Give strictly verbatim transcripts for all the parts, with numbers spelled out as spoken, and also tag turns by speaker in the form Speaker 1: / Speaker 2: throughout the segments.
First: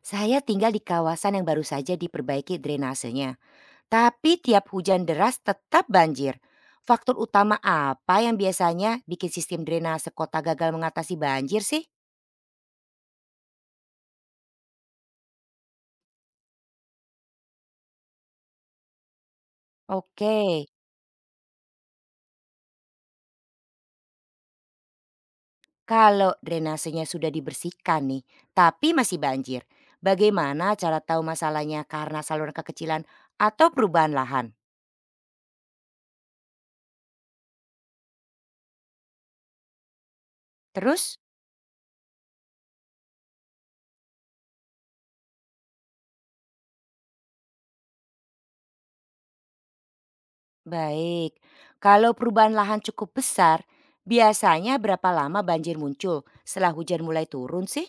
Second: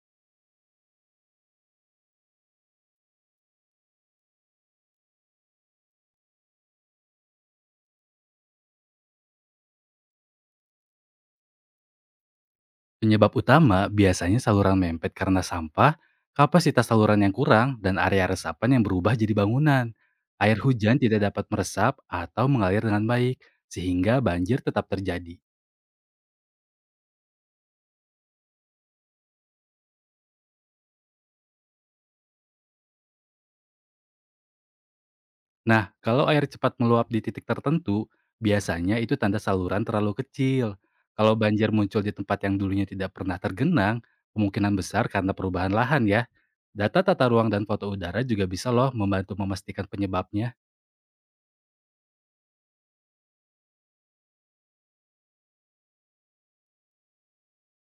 Speaker 1: Saya tinggal di kawasan yang baru saja diperbaiki drainasenya, tapi tiap hujan deras tetap banjir. Faktor utama apa yang biasanya bikin sistem drainase kota gagal mengatasi banjir sih?
Speaker 2: Penyebab utama biasanya saluran mempet karena sampah, kapasitas saluran yang kurang, dan area resapan yang berubah jadi bangunan.
Speaker 1: Oke,
Speaker 2: Air hujan tidak dapat meresap atau mengalir dengan baik, sehingga banjir tetap terjadi.
Speaker 1: kalau drainasenya sudah dibersihkan nih, tapi masih banjir. Bagaimana cara tahu masalahnya karena saluran kekecilan atau perubahan lahan?
Speaker 2: Nah, kalau air cepat meluap di titik tertentu, biasanya itu tanda saluran terlalu kecil.
Speaker 1: Terus,
Speaker 2: Kalau banjir muncul di tempat yang dulunya tidak pernah tergenang, kemungkinan besar karena perubahan lahan ya. Data tata ruang dan foto udara juga bisa loh membantu memastikan penyebabnya.
Speaker 1: baik. Kalau perubahan lahan cukup besar, biasanya berapa lama banjir muncul setelah hujan mulai turun sih?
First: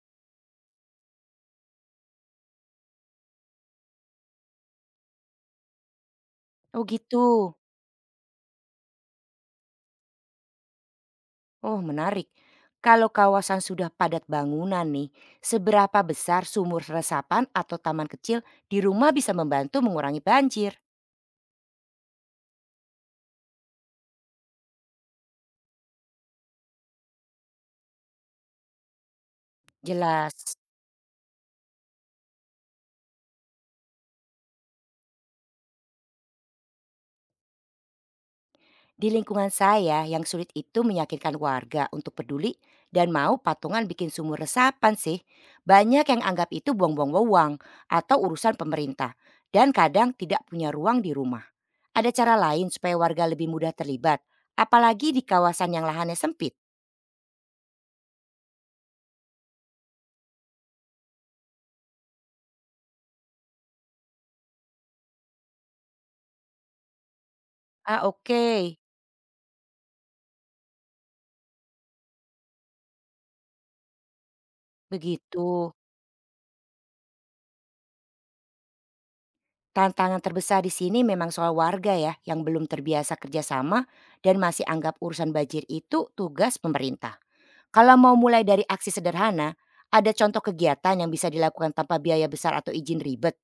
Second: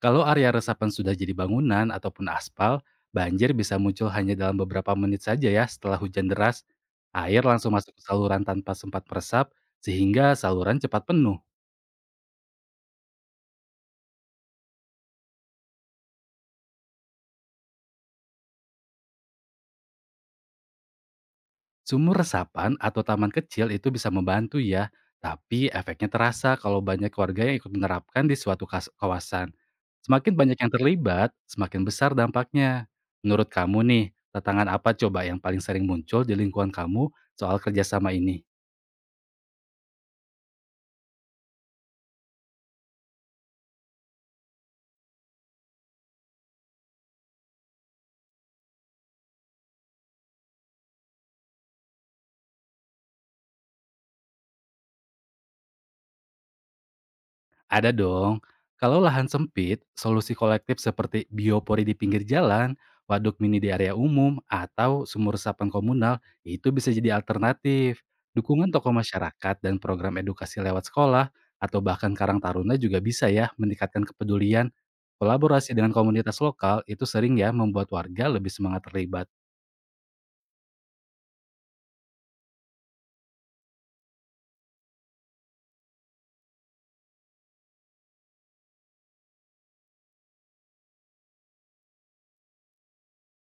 Speaker 2: Kalau area resapan sudah jadi bangunan ataupun aspal, banjir bisa muncul hanya dalam beberapa menit saja ya setelah hujan deras.
Speaker 1: Oh gitu.
Speaker 2: Air langsung masuk ke saluran tanpa sempat meresap, sehingga saluran cepat penuh.
Speaker 1: Oh menarik. Kalau kawasan sudah padat bangunan nih, seberapa besar sumur resapan atau taman kecil di rumah bisa membantu mengurangi banjir?
Speaker 2: Sumur resapan atau taman kecil itu bisa membantu ya, tapi efeknya terasa kalau banyak warga yang ikut menerapkan di suatu kas- kawasan. Semakin
Speaker 1: Jelas.
Speaker 2: banyak yang terlibat, semakin besar dampaknya. Menurut kamu nih, tantangan apa coba yang paling sering muncul di lingkungan kamu soal kerjasama ini?
Speaker 1: Di lingkungan saya yang sulit itu meyakinkan warga untuk peduli dan mau patungan bikin sumur resapan sih. Banyak yang anggap itu buang-buang wewenang atau urusan pemerintah dan kadang tidak punya ruang di rumah. Ada cara lain supaya warga lebih mudah terlibat, apalagi di kawasan yang lahannya sempit.
Speaker 2: Ada dong. Kalau lahan sempit, solusi kolektif seperti biopori di pinggir jalan, waduk mini di area umum, atau sumur resapan komunal itu bisa jadi alternatif.
Speaker 1: Ah, oke,
Speaker 2: Dukungan tokoh masyarakat dan program edukasi lewat sekolah atau bahkan Karang Taruna juga bisa ya meningkatkan kepedulian.
Speaker 1: begitu.
Speaker 2: Kolaborasi dengan komunitas lokal itu sering ya membuat warga lebih semangat terlibat.
Speaker 1: Tantangan terbesar di sini memang soal warga ya, yang belum terbiasa kerjasama dan masih anggap urusan banjir itu tugas pemerintah. Kalau mau mulai dari aksi sederhana, ada contoh kegiatan yang bisa dilakukan tanpa biaya besar atau izin ribet.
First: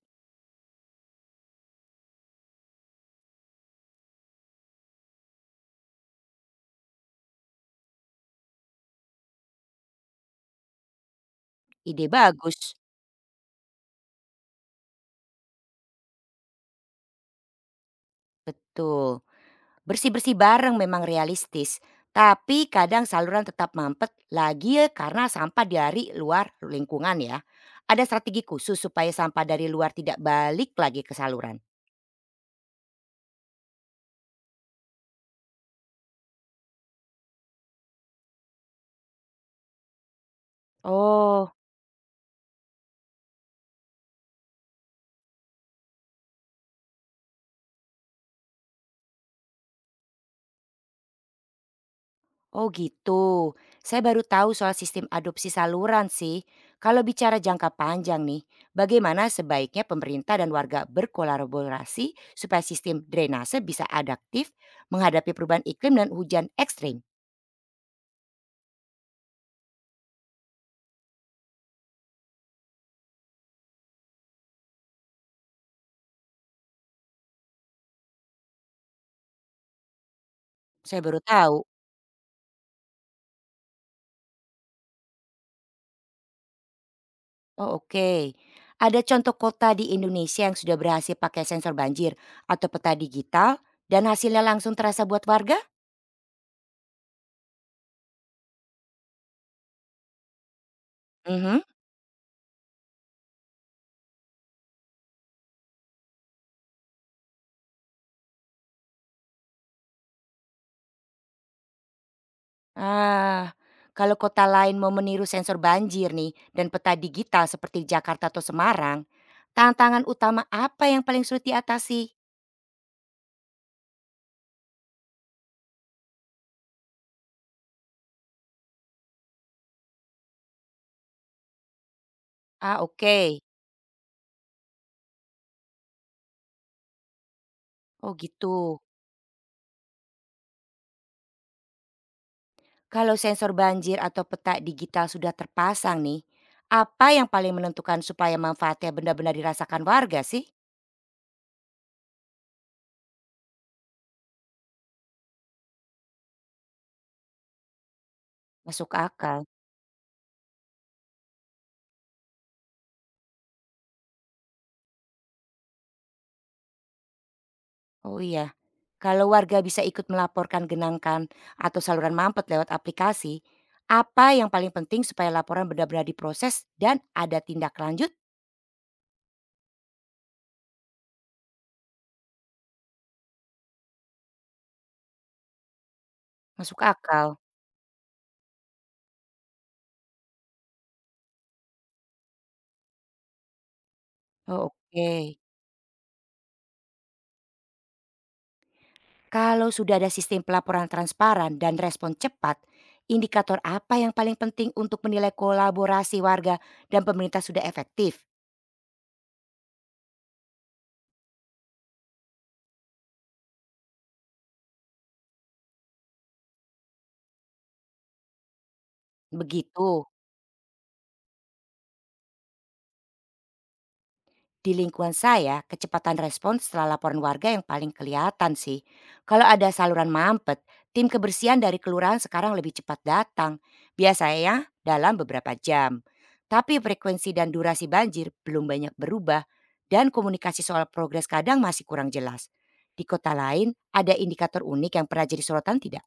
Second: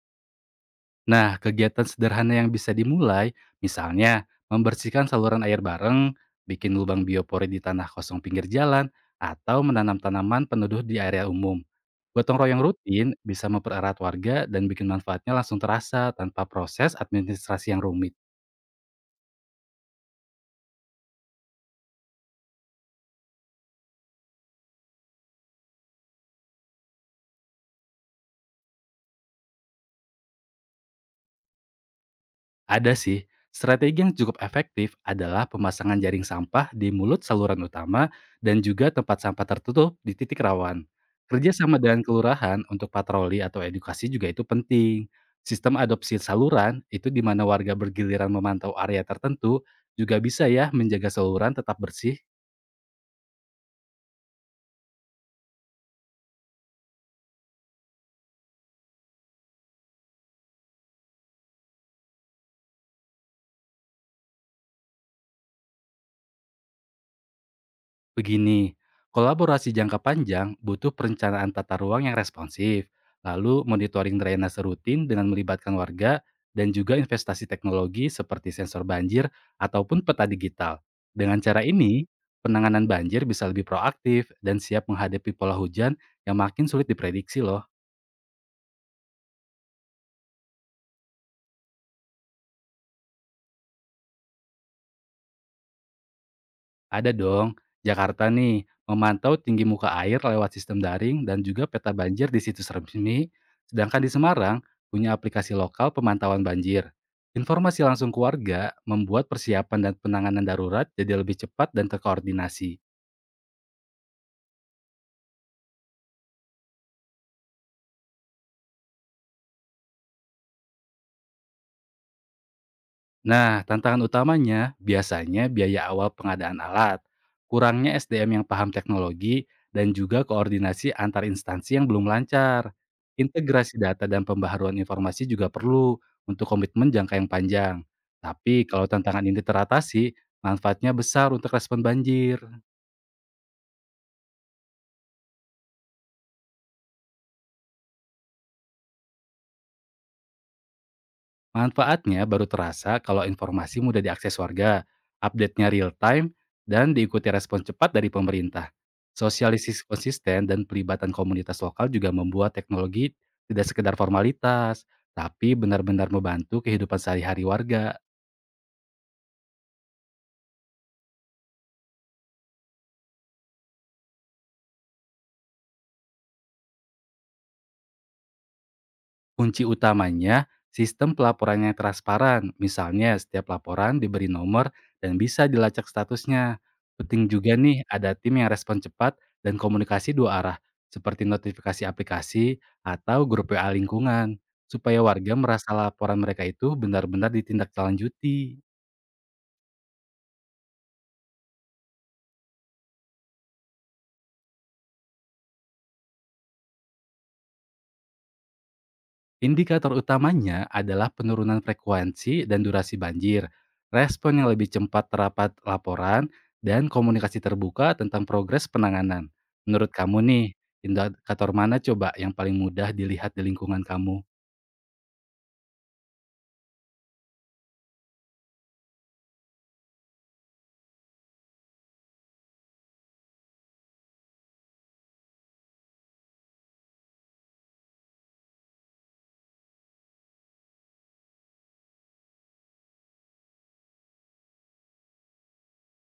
Speaker 2: Nah, kegiatan sederhana yang bisa dimulai, misalnya membersihkan saluran air bareng, bikin lubang biopori di tanah kosong pinggir jalan, atau menanam tanaman peneduh di area umum.
Speaker 1: Ide
Speaker 2: Gotong
Speaker 1: bagus,
Speaker 2: royong rutin bisa mempererat warga dan bikin manfaatnya langsung terasa tanpa proses administrasi yang rumit.
Speaker 1: betul. Bersih-bersih bareng memang realistis, tapi kadang saluran tetap mampet lagi ya karena sampah dari luar lingkungan ya. Ada strategi khusus supaya sampah dari luar tidak balik lagi ke saluran.
Speaker 2: Ada sih. Strategi yang cukup efektif adalah pemasangan jaring sampah di mulut saluran utama dan juga tempat sampah tertutup di titik rawan.
Speaker 1: Oh,
Speaker 2: Kerjasama dengan kelurahan untuk patroli atau edukasi juga itu penting. Sistem adopsi saluran itu di mana warga bergiliran memantau area tertentu juga bisa ya menjaga saluran tetap bersih.
Speaker 1: oh gitu. Saya baru tahu soal sistem adopsi saluran sih. Kalau bicara jangka panjang nih, bagaimana sebaiknya pemerintah dan warga berkolaborasi supaya sistem drainase bisa adaptif menghadapi perubahan iklim dan hujan ekstrim?
Speaker 2: Begini, kolaborasi jangka panjang butuh perencanaan tata ruang yang responsif, lalu monitoring drainase rutin dengan melibatkan warga, dan juga investasi teknologi seperti sensor banjir ataupun peta digital.
Speaker 1: Saya baru
Speaker 2: Dengan
Speaker 1: tahu.
Speaker 2: cara ini, penanganan banjir bisa lebih proaktif dan siap menghadapi pola hujan yang makin sulit diprediksi loh.
Speaker 1: Oh oke. Ada contoh kota di Indonesia yang sudah berhasil pakai sensor banjir atau peta digital dan hasilnya langsung terasa buat warga?
Speaker 2: Ada dong, Jakarta nih memantau tinggi muka air lewat sistem daring dan
Speaker 1: Mhm.
Speaker 2: juga peta banjir di situs resmi, sedangkan di Semarang punya aplikasi lokal pemantauan banjir. Informasi langsung ke warga membuat persiapan dan penanganan darurat jadi lebih cepat dan terkoordinasi.
Speaker 1: Ah, kalau kota lain mau meniru sensor banjir nih dan peta digital seperti Jakarta atau Semarang, tantangan utama apa yang paling sulit diatasi?
Speaker 2: Nah, tantangan utamanya biasanya biaya awal pengadaan alat, kurangnya S D M yang paham teknologi, dan juga koordinasi antar instansi yang belum lancar.
Speaker 1: Ah, oke.
Speaker 2: Integrasi data dan pembaharuan informasi juga perlu untuk komitmen jangka yang panjang.
Speaker 1: Oh,
Speaker 2: Tapi
Speaker 1: gitu.
Speaker 2: kalau tantangan ini teratasi, manfaatnya besar untuk respon banjir.
Speaker 1: Kalau sensor banjir atau peta digital sudah terpasang nih, apa yang paling menentukan supaya manfaatnya benar-benar dirasakan warga sih?
Speaker 2: Manfaatnya baru terasa kalau informasi mudah diakses warga, update-nya real time, dan diikuti respon cepat dari pemerintah.
Speaker 1: Masuk akal.
Speaker 2: Sosialisasi konsisten dan pelibatan komunitas lokal juga membuat teknologi tidak sekedar formalitas, tapi benar-benar membantu kehidupan sehari-hari warga.
Speaker 1: Oh iya, kalau warga bisa ikut melaporkan genangan atau saluran mampet lewat aplikasi, apa yang paling penting supaya laporan benar-benar diproses dan ada tindak lanjut
Speaker 2: Kunci utamanya, sistem pelaporannya transparan. Misalnya, setiap laporan diberi nomor dan bisa dilacak statusnya.
Speaker 1: masuk
Speaker 2: Penting
Speaker 1: akal?
Speaker 2: juga nih ada tim yang respon cepat dan komunikasi dua arah, seperti notifikasi aplikasi atau grup W A lingkungan,
Speaker 1: Oh,
Speaker 2: supaya warga
Speaker 1: oke,
Speaker 2: merasa laporan mereka itu benar-benar ditindaklanjuti.
Speaker 1: kalau sudah ada sistem pelaporan transparan dan respon cepat, indikator apa yang paling penting untuk menilai kolaborasi warga dan pemerintah sudah efektif?
Speaker 2: Indikator utamanya adalah penurunan frekuensi dan durasi banjir, respon yang lebih cepat terhadap laporan, dan komunikasi terbuka tentang progres penanganan. Menurut
Speaker 1: Begitu.
Speaker 2: kamu nih, indikator mana coba yang paling mudah dilihat di lingkungan kamu?
Speaker 1: Di lingkungan saya, kecepatan respon setelah laporan warga yang paling kelihatan sih. Kalau ada saluran mampet, tim kebersihan dari kelurahan sekarang lebih cepat datang. Biasanya dalam beberapa jam. Tapi frekuensi dan durasi banjir belum banyak berubah dan komunikasi soal progres kadang masih kurang jelas. Di kota lain, ada indikator unik yang pernah jadi sorotan tidak?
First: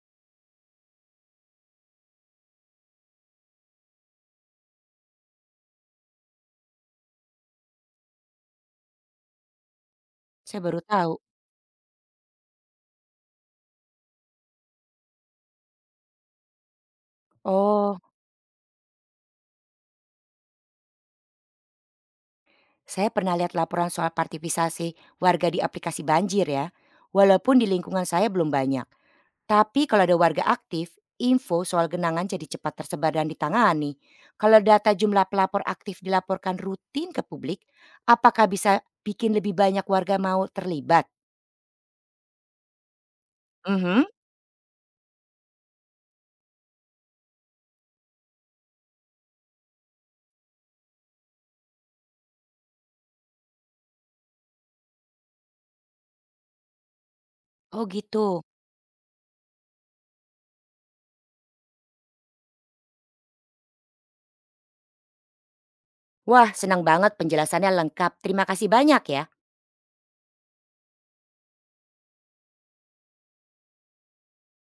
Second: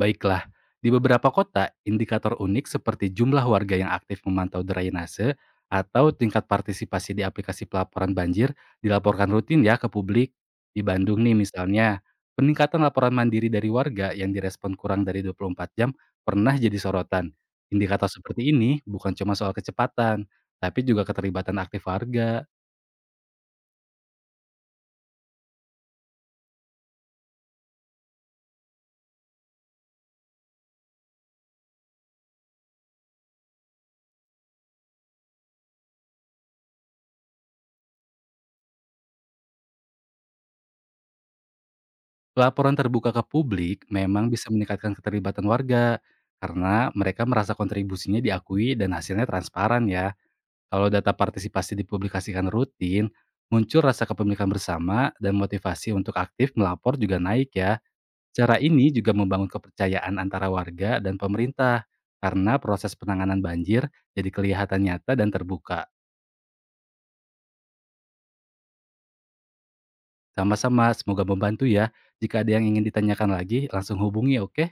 Speaker 2: Baiklah, di beberapa kota, indikator unik seperti jumlah warga yang aktif memantau drainase atau tingkat partisipasi di aplikasi pelaporan banjir dilaporkan rutin ya ke publik.
Speaker 1: Saya baru
Speaker 2: Di
Speaker 1: tahu.
Speaker 2: Bandung nih misalnya, peningkatan laporan mandiri dari warga yang direspon kurang dari dua puluh empat jam pernah jadi sorotan.
Speaker 1: Oh,
Speaker 2: Indikator seperti ini bukan cuma soal kecepatan, tapi juga keterlibatan aktif warga.
Speaker 1: saya pernah lihat laporan soal partisipasi warga di aplikasi banjir ya. Walaupun di lingkungan saya belum banyak. Tapi kalau ada warga aktif, info soal genangan jadi cepat tersebar dan ditangani. Kalau data jumlah pelapor aktif dilaporkan rutin ke publik, apakah bisa bikin lebih banyak warga mau terlibat?
Speaker 2: Laporan terbuka ke publik
Speaker 1: Mhm.
Speaker 2: memang bisa meningkatkan keterlibatan warga, karena mereka merasa kontribusinya diakui dan hasilnya transparan ya. Kalau data partisipasi dipublikasikan rutin, muncul rasa kepemilikan bersama dan motivasi untuk aktif melapor juga naik ya.
Speaker 1: Oh gitu.
Speaker 2: Cara ini juga membangun kepercayaan antara warga dan pemerintah, karena proses penanganan banjir jadi kelihatan nyata dan terbuka.
Speaker 1: Wah, senang banget penjelasannya lengkap. Terima kasih banyak ya.
Speaker 2: Sama-sama, semoga membantu ya. Jika ada yang ingin ditanyakan lagi, langsung hubungi oke?